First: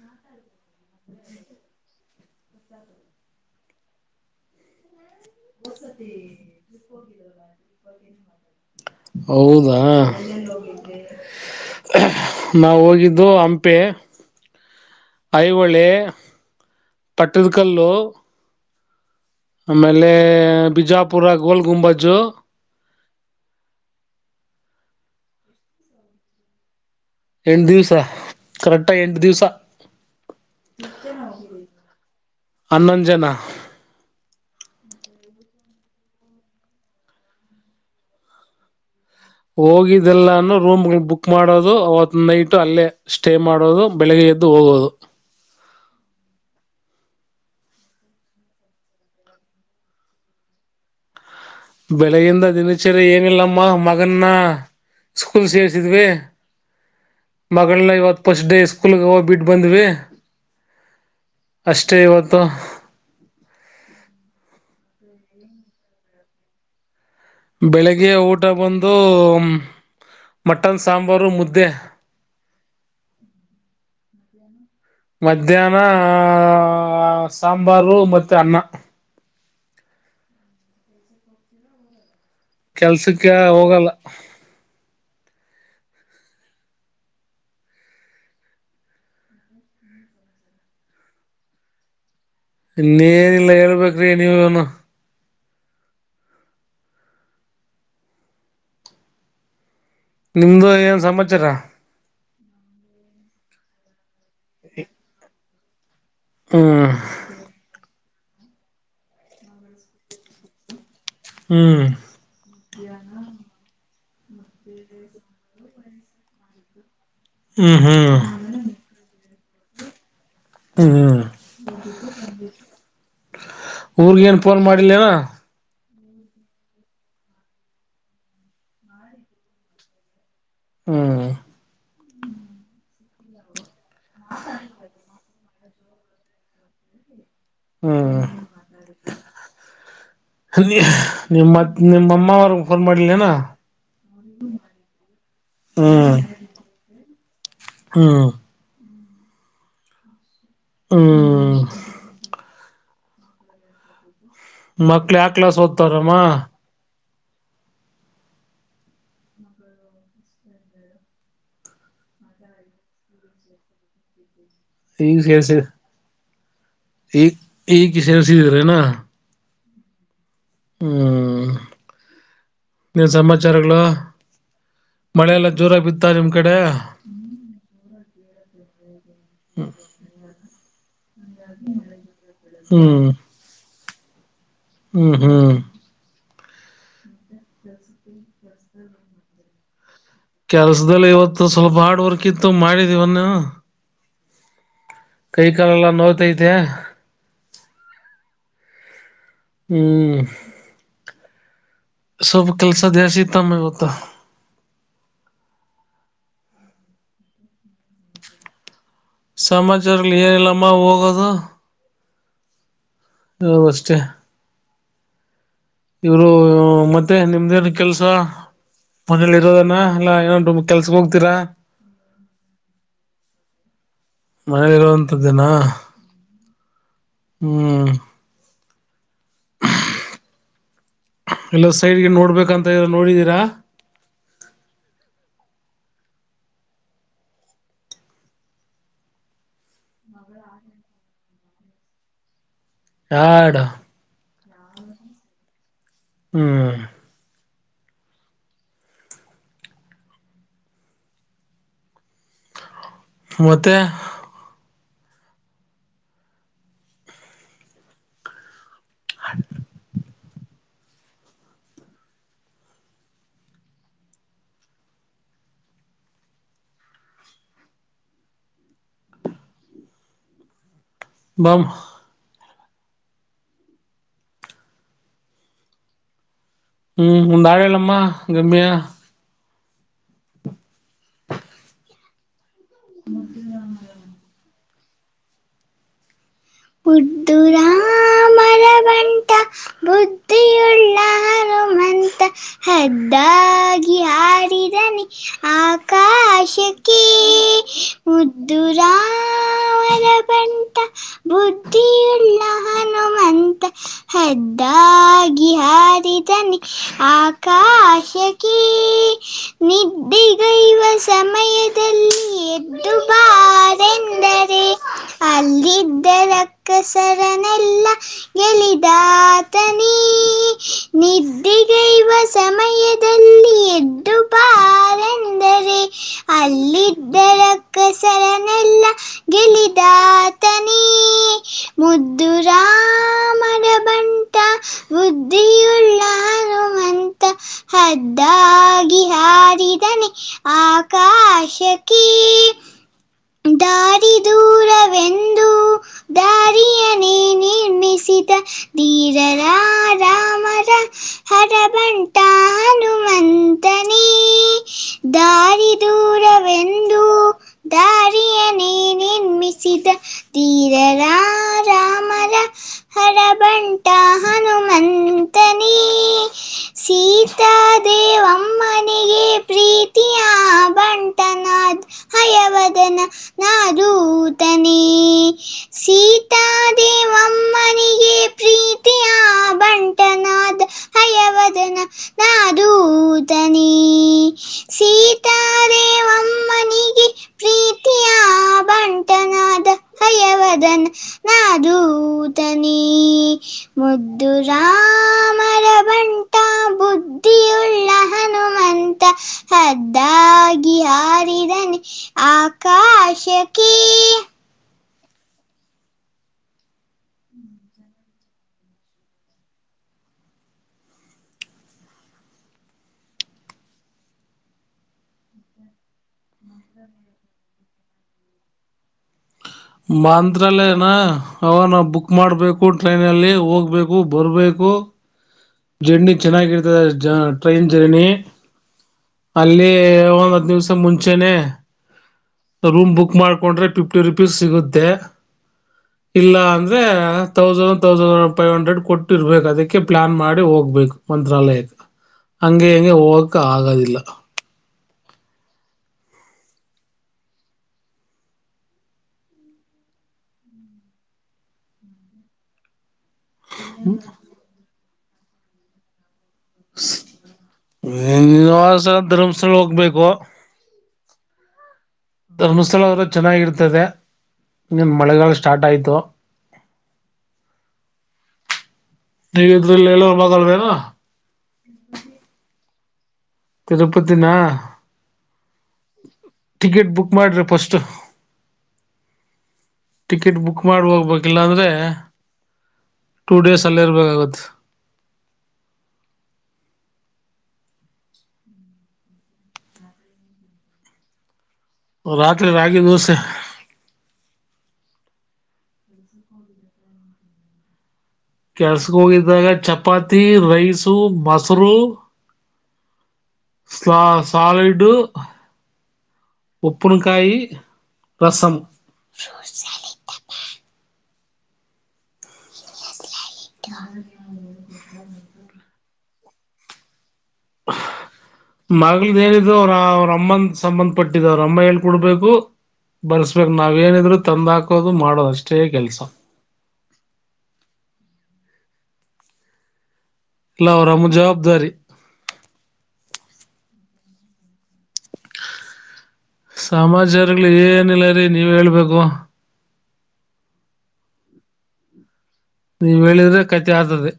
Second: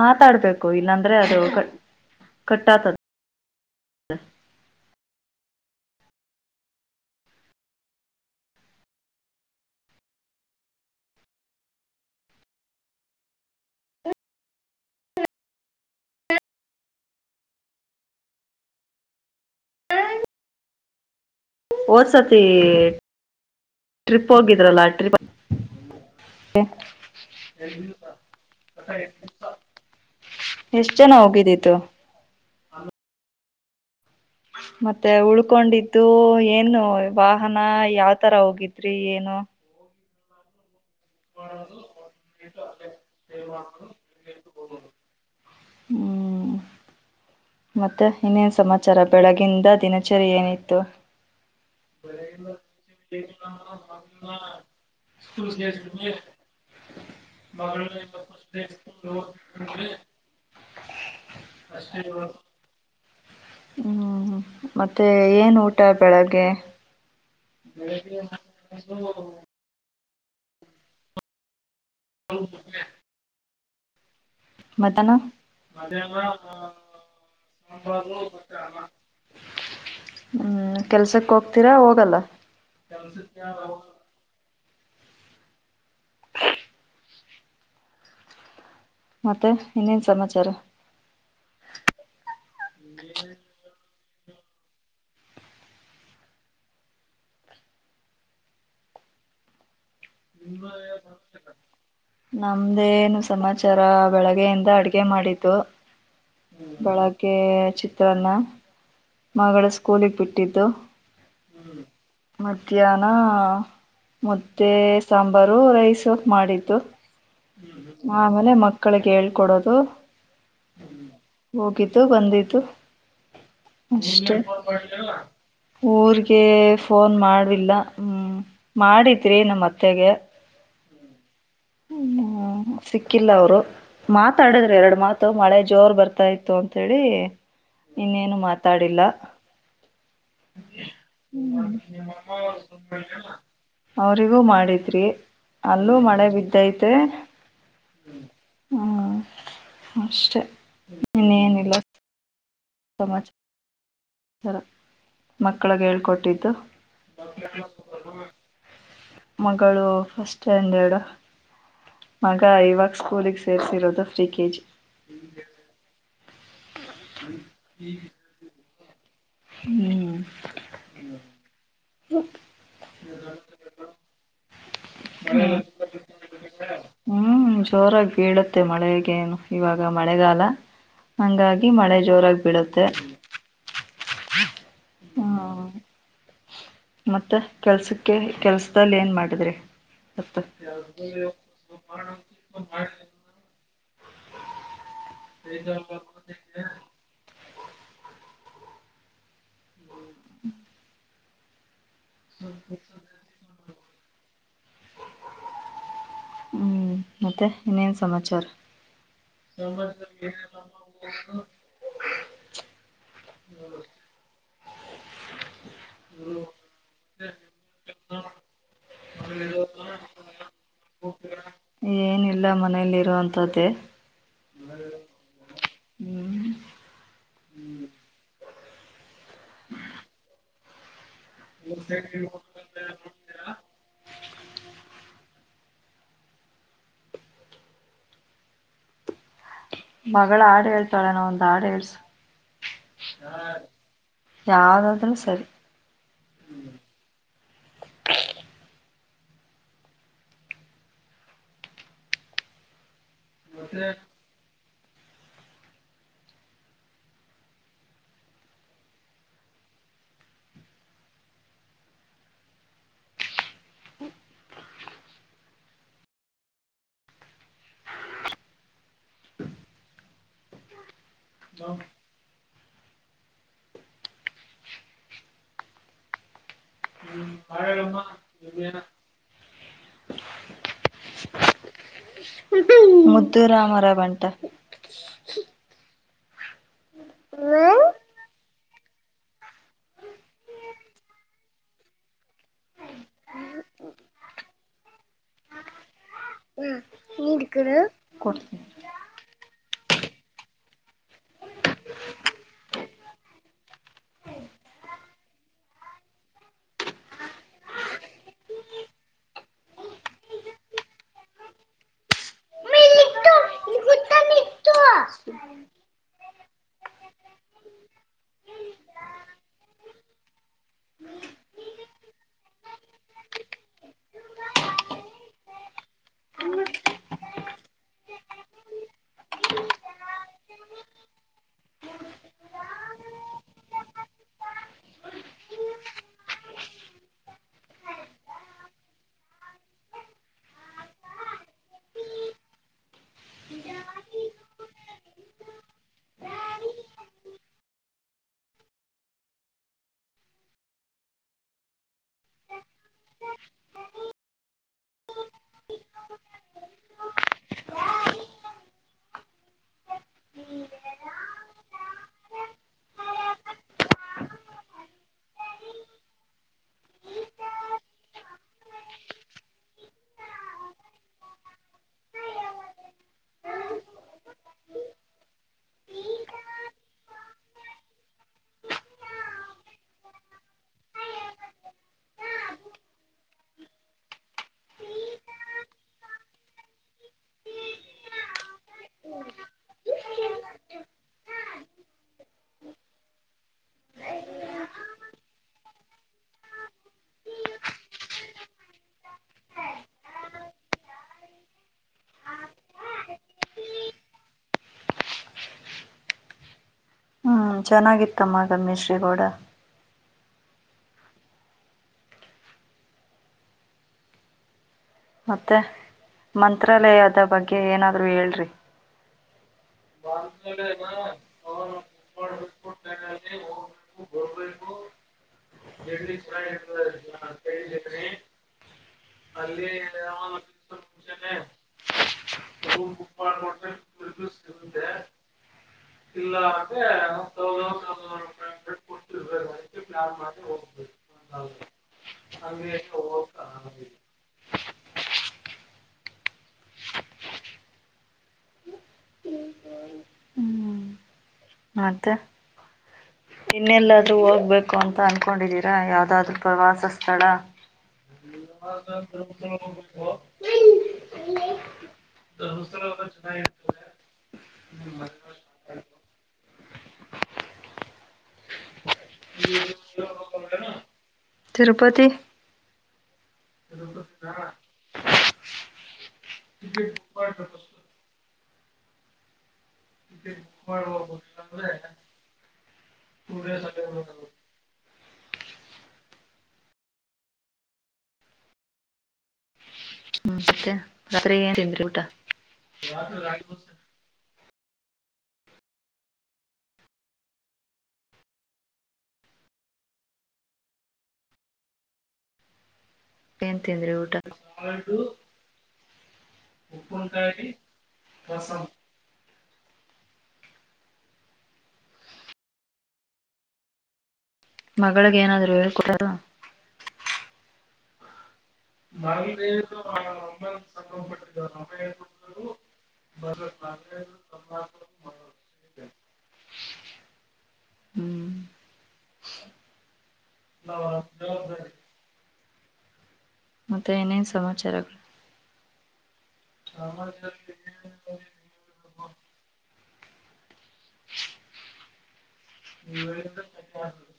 ಮಾತಾಡ್ಬೇಕು ಇಲ್ಲಂದ್ರೆ ಅದು ಕ್ ಕಟ್ಟ ತ ದ [unintelligible] ಹೌದಾ ನಾ ಹೋಗಿದ್ದು ಹಂಪೆ ಐಒಳೆ ಪಟ್ಟದ್ಕಲ್ಲು ಆಮೇಲೆ ಬಿಜಾ ಹೊದ್ಸತಿ ಟ್ರಿಪ್ ಹೋಗಿದ್ರಲ್ಲ ರಿಪ್ ಎ ಎಂಟ ದಿವ್ಸ ಕರೆಕ್ಟ ಎಂಟ್ ದಿವ್ಸ ಎಷ್ಟ್ ಜನ ಹೋಗಿದ್ದಿತ್ತು ಹನ್ನೊಂದ್ ಜನ ಮತ್ತೆ ಉಳ್ಕೊಂಡಿದ್ದು ಏನು ವಾಹನ ಯಾವ ತರ ಹೋಗಿದ್ ರಿ ಏನೋ ಇದೆಲ್ಲಾನು ರೂಮ್ ಬುಕ್ ಮಾಡೋದು ಅವ್ತ್ ನೈಟ್ ಅಲ್ಲೇ ಸ್ಟೇ ಮಾಡೋದು ಬೆಳಗ್ಗೆ ಎದ್ದು ಹೋಗೋದು ಹ್ಮ್ ಮತ್ತೆ ಇನ್ನೇನ್ ಸಮಾಚಾರ ಬೆಳಗಿಂದ ದಿನಚರಿ ಏನಿತ್ತು ಬೆಳಗಿಂದ ದಿನಚರಿ ಏನಿಲ್ಲಮ್ಮ ಮಗನ್ನ ಸ್ಕೂಲ್ ಸೇರ್ಸಿದ್ವಿ ಮಗಳನ್ನ ಇವತ್ತು ಫಸ್ಟ್ ಡೇ ಸ್ಕೂಲ್ಗೆ ಹೋಗ್ ಬಿಟ್ಟ ಬಂದ್ವಿ ಅಷ್ಟೇ ಇವತ್ತು [unintelligible] ಹ್ಮ್ ಮತ್ತೆ ಏನ್ ಊಟ ಬೆಳಗ್ಗೆ ಬೆಳಿಗ್ಗೆ ಊಟ ಬಂದು ಮಟನ್ ಸಾಂಬಾರು ಮುದ್ದೆ ಹೌ ಮಧ್ಯಾಹ್ನ ಸಾಂಬಾರು ಮತ್ತೆ ಅನ್ನ ಹ್ಮ್ ಕೆಲ್ಸಕ್ಕೆ ಹೋಗ್ತೀರಾ ಹೋಗಲ್ಲ ಕೆಲ್ಸಕ್ಕೆ ಹೋಗಲ್ಲ ಮತ್ತೆ ಇನ್ನೇನ್ ಸಮಾಚಾರ ರಿ ನೀವುನು ನಿಮ್ದು ಏನ್ ಸಮಾಚಾರ ನಮ್ದೇ ಏನ್ ಸಮಾಚಾರ ಬೆಳಗ್ಗೆಯಿಂದ ಅಡ್ಗೆ ಮಾಡಿದ್ದು ಹ್ಮ್ ಬೆಳಗ್ಗೆ ಚಿ ತ್ತರನ್ನ ಮಗಳ ಸ್ಕೂಲಿಗೆ ಬಿಟ್ಟಿದ್ದು ಹ್ಮ್ ಮಧ್ಯಾಹ್ನ ಮತ್ತೆ ಸಾಂಬಾರು ರೈಸ್ ಜೂಸು ಮಾಡಿದ್ದು ಹ್ಮ್ ಹ್ಮ್ ಹ್ಮ್ ಆಮೇಲೆ ಮಕ್ಕಳಿಗೆ ಹೇಳ್ಕೊಡೋದು ಸ ಹ್ಮ್ ಊರುಗೇನು ಫೋನ್ ಮಾಡಿಲ್ಲೇನ ಊರ್ಗೆ ಫೋನ್ ಮಾಡವಿಲ್ಲ ಹ್ಮ್ ಮಾಡಿದರಿ ನಮ್ಮತ್ತೆಗೆ ಹ್ಮ್ ಹ್ಮ ಸಿಕ್ಕಿಲ್ಲ ಅವರು ಮಾತಾಡಿದ್ರೆ ಎರಡು ಮಾತು ಮಳೆ ಜೋರ್ ಬರ್ತಾ ಇತ್ತು ಅಂತ ಹೇಳಿ ಹ್ಮ್ ಇನ್ನೇನು ಮಾತಾಡಿಲ್ಲ ನಿಮ್ಮ ನಿಮ್ಮಮ್ಮ ಅವ್ರಗ್ ಫೋನ್ ಮಾಡ್ಲೇನಾ ಅವರಿಗೂ ಮಾಡಿದ್ರಿ ಅಲ್ಲೂ ಹ್ಮ್ ಮಳೆ ಬಿದ್ದೈತೆ ಹ್ಮ್ ಅಷ್ಟೇ ಹ್ಮ್ ಇನ್ನೇನಿಲ್ಲ ಸಮಾಜ ಮಕ್ಳ ಯಾವ ಕ್ಲಾಸ್ ಓದ್ತಾರಮ್ಮ ಹೇಳ್ಕೊಟ್ಟಿದ್ದು ಮಗಳು ಫಸ್ಟ್ ಸ್ಟ್ಯಾಂಡರ್ಡ್ ಮಗ ಇವಾಗ ಸ್ಕೂಲಗ್ ಸೇರ್ಸಿರೋದು ಫ್ರೀ ಕೆಜಿ ಈ ಕೆಸೆ ಈ ಇಗ ಸೇರಿಸಿನ್ಸಿದರನಾ ಹ್ಮ್ ಹ್ಮ್ ನೀನ್ ಸಮಾಚಾರಗಳು ಮಳೆಲ್ಲಾ ಜೋರ ಬಿತ್ತಾ ನಿಮ್ ಕಡೆ ಇತೆ ಮಳೆ ಏನು ಇವಾಗ ಮಳೆಗಾಲ ಹಂಗಾಗಿ ಮಳೆ ಜೋರಾಗಿ ಬಿಡುತ್ತೆ ಹ್ಮ್ ಹ ಹ್ಮ್ ಹ್ಮ್ ಮತ್ತೆ ಕೆಲ್ಸಕ್ಕೆ ಕೆಲ್ಸದಲ್ಲಿ ಏನ್ ಮಾಡಿದ್ರಿ ಇವತ್ತು ಕೆಲ್ಸದಲ್ಲಿ ಇವತ್ತು ಸ್ವಲ್ಪ ಹಾರ್ಡ್ ವರ್ಕ್ ಇತ್ತು ಮಾಡಿದೀವನ್ನೆ ಕೈ ಕಾಲ ಎಲ್ಲ ನೋತೈತೆ ಹ್ಮ್ ಸ್ವಲ್ಪ ಕೆಲಸ ದಾಸೀ ತಮ್ಮ ಇತ್ತು ತ್ತ ಹ್ಮ್ ಮತ್ತೆ ಇನ್ನೇನ್ ಸಮಾಚಾರ ಸಮಾಚಾರಗಳು ಏನಿಲ್ಲಮ್ಮ ಹೋಗೋದು [inaudible] ಹ ಮಸ್ತೆೇ ಇವರು ಮತ್ತೆ ನಿಮ್ದೇನು ಕೆಲ್ಸ ಮನೇಲಿ ಇರೋದನ್ನ ಎಲ್ಲ ಏನನ್ು ಕೆಲ್ಸಕ್ ಹೋಗ್ತೀರ ಏನಿಲ್ಲ ಮನೇಲಿರುವಂಥದ್ದೇ ಮನೇಲಿರುವಂತದ ದಿನ ಹ್ಮ್ ಹ್ಮ್ ಎಲ್ಲ ಸೈಡ್ಗೆ ನೋಡ್ಬೇಕಂತ ನೋಡಿದೀರಾ ಮಗಳ ಆಡು ಹೇಳ್ತಾಳೆ ನಾವ ಒಂದು ಆಡು ಹಳ್ಸ ಆಡ ಯ್ದಾದೂ ಸರಿ ಹ್ಮ್ ಮತ್ತೆ [inaudible] ಬಹ ಹ್ಮ್ ದಾಳಲ್ಲಮ್ಮ ಗಮ್ಯಾ ಮುದ್ದುರಾಮರ ಬಂಟ [inaudible] ಹುಡ್್ದರಾಮ ಬರ ಬಂಟ ಬುದ್ಧಿಯುಳ್ಳ ಹನುಮಂತ ಹದ್ದಾಗಿ ಹಾರಿದನ ಆಕಾಶಕ್ಕೆ ನೀಕ್ರ ಕೊಡ್ ಂತ ಬುದ್ಧಿಯುಳ್ಳ ಹನುಮಂತ ಹದ್ದಾಗಿ ಹಾರಿದನ ಆಕಾಶಕ್ಕೆ ನಿದ್ದಿಗಯುವ ಸಮಯದಲ್ಲಿ ಎದ್ದು ಬಾರೆಂದರೆ ಅಲ್ಲಿದ್ದ ದರ ಕಸರನೆಲ್ಲ ಗೆಲಿದಾತನೇ ನಿದ್ದಿಗಯುವ ಸಮಯದಲ್ಲಿ ಎದ್ದು ಬಾರಂದರೆ ಅಲ್ಲಿದ್ದರ ಕಸರನೆಲ್ಲ ಗೆಲಿದಾತನ ನೀ ಮುದ್ದು ರಾಮರ ಬಟ ಬುದ್ಧಿಯುಳ್ಳನುಮಂತ ಹದ್ದಾಗಿ ಹಾರಿದನ ಆಕಾಶಕ್ಕೆೀ ದಾರಿದೂರವೆಂದ ಂದು ದಾರಿಯನೇ ನಿರ್ಮಿಸಿದ ಧೀರರಾರಾಮರ ಹರಬಂಟನುಮಂತನೇ ದಾರ ದೂರವೆಂದು ದಾರಿಯನೆೇ ನಿರ್ಮಿಸಿದ ತೀರರ ರಾಮರ ಹರಬಂಟ ಹನುಮಂತನಿ ಸೀತಾದೇವಮ್ಮನಿಗೆ ಪ್ರೀತಿಯ ಬಂಟನಾದ್ ಹಯವದನ ನಾದೂತನ ಸೀತಾದೇವಮ್ಮನಿಗೆ ಪ್ರೀತಿಯ ಬಂಟನಾದ ಹಯವದನ ನಾದೂದನ ಸೀತಾದೇವಮ್ಮನಿಗೆ ಪ್ರೀತಿಯ ಬಂಟನಾದ ಹಯವದನ್ ನಾದೂತನಿ ಮುದ್ದು ರಾಮರ ಬಂಟ ಬುದ್ಧಿಯುಳ್ಳ ಹನುಮಂತ ಹದ್ದಾಗಿ ಹಾರಿದನ ಆಕಾಶಕ್ಕೆೀ ಹ್ಮ್ ಚೆನ್ನಾಗಿತ್ತಮ್ಮ ಗಮೇಶ ಶ್ರೀ ಗೌಡ ಮತ್ತೆ ಮಂತ್ರಾಲಯದ ಬಗ್ಗೆ ಏನಾದ್ರು ಹೇಳ್ರಿ ಮಾಂತ್ರಾಲೇನಾ ಅವನ ಬುಕ್ ಮಾಡಬೇಕು ಸ್ಕೂ ಟ್ರೈನಲ್ಲಿ ಹೋಗ್ಬೇಕು ಬರಬೇಕು ಜರ್ನಿ ಚೆನ್ನಾಗಿರ್ತದೆ ಟ್ರೈನ್ ಜರ್ನಿ ಅಲ್ಲಿ ಹತ್ತು ದಿನ ಮುಂಚೆನೇ ರೂಮ್ ಬುಕ್ ಮಾಡಿದ್ರೆ ಫಿಫ್ಟಿ ರೂಪಾಯಿ ಸಿಗುತ್ತೆ, ಇಲ್ಲ ಅಂದ್ರೆ ತೌಸಂಡ್ ಕೊಡ್ಬೇಕಾಗುತ್ತೆ ಐದು ನೂರು ರೂಪಾಯಿ ಕೊಟ್ಟಿರ್ಬೇಕು. ಅದಕ್ಕೆ ಪ್ಲಾನ್ ಮಾಡಿಕೊಂಡೇ ಹೋಗ್ಬೇಕು. ಮಂತ್ರಾಲಯಕ್ಕೆ ಹಂಗೆ ಹಂಗೆ ಹೋಗೋಕೆ ಆಗೋದಿಲ್ಲ ಹ್ಮ್ ಮತ್ತೆ ಇನ್ನೆಲ್ಲಾದ್ರೂ ಹೋಗ್ಬೇಕು ಅಂತ ಅನ್ಕೊಂಡಿದೀರಾ ಯಾವ್ದಾದ್ರು ಪ್ರವಾಸ ಸ್ಥಳ ಸಲ ಧರ್ಮಸ್ಥಳ ಹೋಗ್ಬೇಕು ಧರ್ಮಸ್ಥಳ ಅವರು ಚೆನ್ನಾಗಿರ್ತದೆ ಇನ್ನೊಂದ ಮಳೆಗಾಲ ಸ್ಟಾರ್ಟ್ ಆಯ್ತು ನೀವ್ರಲ್ಲಿ ಬೇ [inaudible] [unintelligible] ತಿರುಪತಿ ತಿರುಪತಿನ ಟಿಕೆಟ್ ಬುಕ್ ಮಾಡ್ರಿ ಫಸ್ಟ್ ಟಿಕೆಟ್ ಬುಕ್ ಮಾಡ ಹೋಗ್ಬೇಕಿಲ್ಲಾ ಅಂದ್ರೆ ಟೂ ಡೇಸ್ ಅಲ್ಲಿ ಇರ್ಬೇಕಾಗತ್ ಅತ್ರ ಏನ್ ಊಟ ರಾತ್ರಿ ರಾತ್ ಆ ತಸ ಕೆಲ್ಸಕ್ ಹೋಗಿದ್ದಾಗ ಚಪಾತಿ ರೈಸು ಮೊಸರು ಏನ್ ತಿಂದ್ರಿ ಊಟ ಸಾಲಿಡು ಉಪ್ಪನಕಾಯ್ ರಸಂ ಸಾಲ ಪಪಾ [inaudible] [unintelligible] [inaudible] ಮಗಳಿಗೆ ಏನಾದ್ರು ಹೇಳ್ಕೊಡ ಪ್ಪ [inaudible] ಮಲದ ಏನಿದ್ರು ಅವ್ರ ಅವ್ರ ಅಮ್ಮಂದ ಸಂಬಂಧ ಪಟ್ಟಿದ್ ಅವ್ರ ಅಮ್ಮ ಹೇಳ್ಕೊಡ್ಬೇಕು ಬರ್ಸ್ಬೇಕು ನಾವೇಏನಿದ್ರು ತಂದ್ ಹಾಕೋದು ಮಾಡೋದು ಅಷ್ಟೇ ಕೆಲ್ಸ ಹ [inaudible] ಇಲ್ಲ, ಅದು ಅವರಮ್ಮನ ಜವಾಬ್ದಾರಿ ಮತ್ತೆ ಏನೇನ್ ಸಮಾಚಾರಗಳು ಸಮಾಾಜಾರಗ್ಗಳು ಏನಿಲ್ಲ ರೀ ನೀವ ಹೇಳ್ಬೇಕು ನೀವ್ ಹೇಳಿದ್ರೆ ಕಚೆ ಆಗ್ತದೆ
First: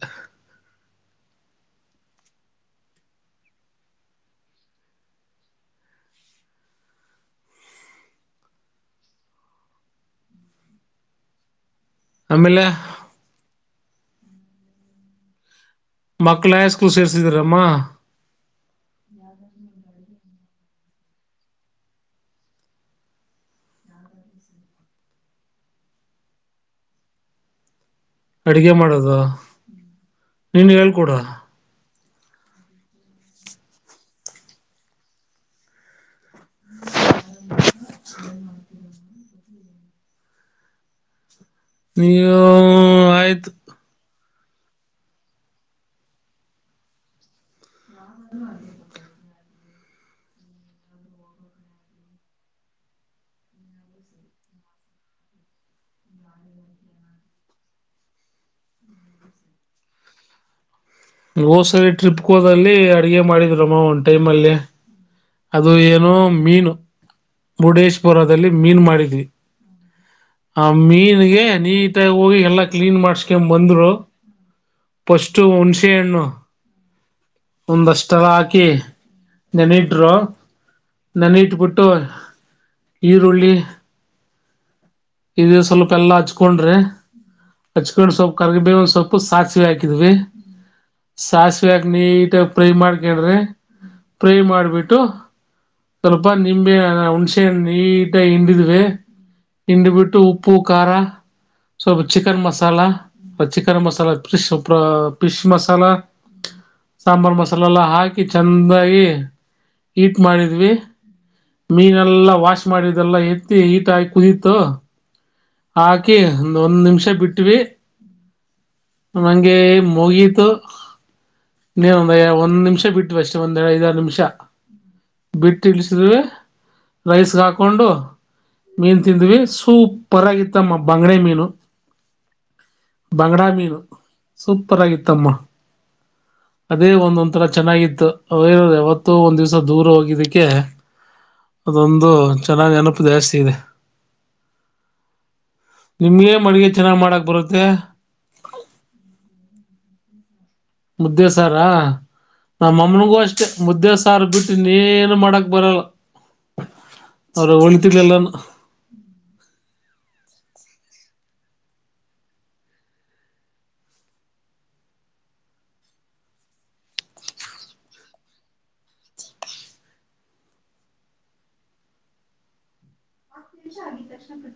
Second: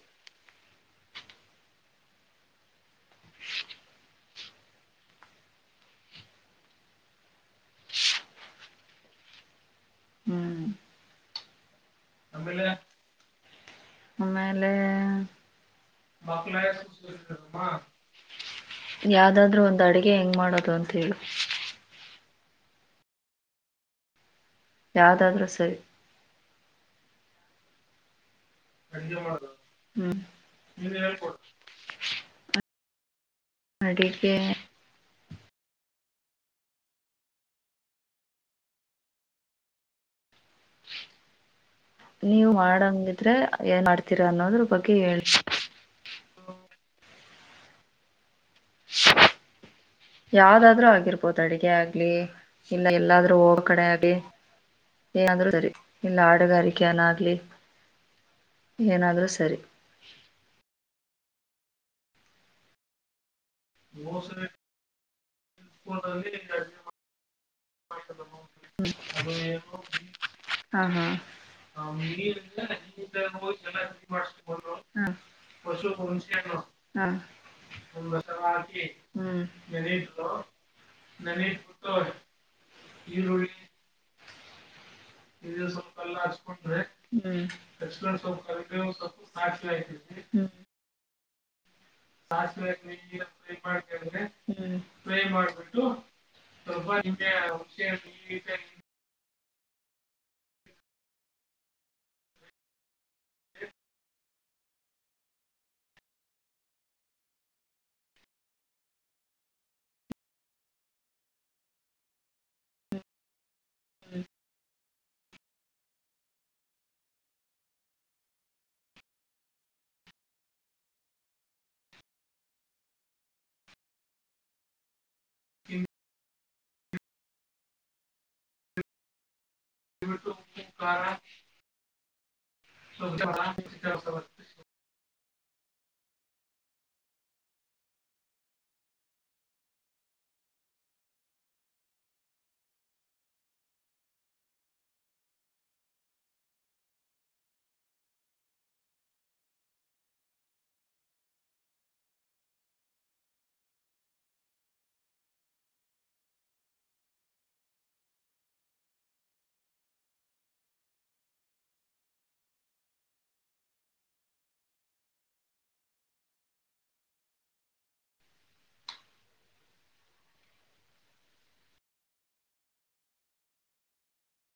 ಹ್ಮ್ [inaudible] ಆಮೇಲೆ ಆಮೇಲೆ ಮಕ್ಳ ಸ್ಕೂಲ್ ಸೇರ್ಸಿದ್ರಮ್ಮ ಯಾವ್ದಾದ್ರು ಒಂದ್ ಅಡಗೆ ಹೆಂಗ್ ಮಾಡೋ ತಂತ ಹೇಳು ಯ್ದಾದಾದ್ರೂ ಸರಿ ಅಡಿಗೆ ಮಾಡೋದು ಹ್ಮ್ ನೀನ್ ಹೇಳ್ಕೊಡ ಅಡಿಗೆ [inaudible] [inaudible] ನೀವು ಮಾಡಂಗಿದ್ರೆ ಆಯ್ತು ಏನ್ ಮಾಡ್ತ ತಿನ್ನೋದ್ರ ಬಗ್ಗೆ ಹೇಳ [inaudible] ಯಾವ್ದಾದ್ರೂ ಆಗಿರ್ಬೋದು ಅಡಗೆ ಆಗ್ಲಿ ಇಲ್ಲ ಎಲ್ಲಾದ್ರೂ ಹೋಗ ಕಡೆ ಆಗ್ಲಿ ಏನಾದ್ರು ಸರಿ ಇಲ್ಲ ಆಡುಗಾರಿಕೆನಾಗ್ಲಿ ಏನಾದ್ರರು ಸರಿ ಹೋ ಸರಿ ಟ್ರಿಪ್ ಹೋದಲ್ಲಿ ಅಡಿಗೆ ಮಾಡಿದ್ ತಮ್ಮ ಒನ್ ಟೈಮ ಅಲ್ಲಿ ಅದು ಏನು ಮೀನು ಮುರುಡೇಶ್ವರದಲ್ಲಿ ಮೀನ್ ಮಾಡಿದ್ವಿ ಆ ಹ ಹಾ ಮೀನ್ಗೆ ನೀಟಾಗಿ ಹೋಗಿ ಎಲ್ಲ ಕ್ಲೀನ್ ಮಾಡ್ಸ್ಕೊ ಬಂದ್ರು ಪಷ್ಟು ಹುಣಸೆ ಹಣ್ಣು ಒಂದಷ್ಟೆಲ್ಲ ಹಾಕಿ ಹ ನೆನಿಟ್ರು ಹ ನೆನಿಟ್ಬಿಟ್ಟು ಹೂ ಈರುಳ್ಳಿ ಹೂ ಇದು ಸ್ವಲ್ಪ ಎಲ್ಲ ಹಚ್ಕೊಂಡ್ರಿ ಹೂ ಹಚ್ಕೊಂಡು ಸ್ವಲ್ಪ ಕರಿಬೇವಿನ ಸೊಪ್ಪು [unintelligible] ಸಾಸ್ ಸಾವೇ ನೀಟಾಗಿ ಫ್ರೈ ಮಾಡ್ಕೊಂಡ್ರೆ ಫ್ರೈ ಹ್ಮ್ ಮಾಡ್ಬಿಟ್ಟು ಸ್ವಲ್ಪ ನಿಂಬೆ ಹುಣಸೆ ನೀಟಾಗಿ ಹಿಂಡಿದ್ವಿ ಹಿಂಡಿಬಿಟ್ಟು ಉಪ್ಪು ಖಾರ ಸ್ವಲ್ಪ chicken masala chicken masala fish fish masala sambar ಮಸಾಲೆಲ್ಲ ಹಾಕಿ ಚೆಂದಾಗಿ ಹಟ್ ಮಾಡಿದ್ವಿ ಮೀನೆಲ್ಲ ವಾಶ್ ಮಾಡಿದೆೆಲ್ಲ ಇ ನೀಟಾಗಿ ಕುದೀತ [inaudible] ಹಾಕಿ ಒಂದ ಒಂದ್ ನಿಮಿಷ ಬಿಟ್ವಿ ನಂಗೆ ಮುಗೀತು ನೀನೊಂದ ಒಂದ್ ನಿಮಿಷ ಬಿಟ್ಟು ಅಷ್ಟೇ ಒಂದ್ೆ ಐದಾರು ನಿಮಿಷ ಬಿಟ್ಟು ಇಳಿಸಿದ್ರುವೆ ರೈಸ್ಗೆ ಹಾಕೊಂಡು ಮೀನ್ ತಿಂದ್ವಿ ಸೂ ಸೂಪರ್ ಆಗಿತ್ತಮ್ಮ ಬಂಗಡೆ ಮೀನು ಬಂಗಡಾ ಮೀನು ಸೂಪರ್ ಆಗಿತ್ತಮ್ಮ ಅದೇ ಒಂದೊಂದ್ಥರ ಚೆನ್ನಾಗಿತ್ತು ಅವೇ ಯಾವತ್ತೂ ಒಂದ್ ದಿವ್ಸ ದೂರ ಹೋಗಿದ್ದಕ್ಕೆ ಅದೊಂದು ಚೆನ್ನಾಗಿ ನೆನಪು ಜಾಸ್ತಿ ಇದೆ ನಿಮ್ಗೆ ಮಡಿಗೆ ಚೆನ್ನಾಗ್ ಮಾಡಕ್ ಬರುತ್ತೆ ಮುದ್ದೆ ಸಾರಾ ನಮ್ಮಮ್ಮನಿಗೂ ಅಷ್ಟೇ ಮುದ್ದೆ ಸಾರ ಬಿಟ್ಟು ನೀನ್ ಮಾಡಕ್ ಬರಲ್ಲ ಅವ್ರ ಹೊಳತಿರ್ಲ್ಲಾನ ವಿಷ ಆಗಿದ್ದ ಕ್ಷಣ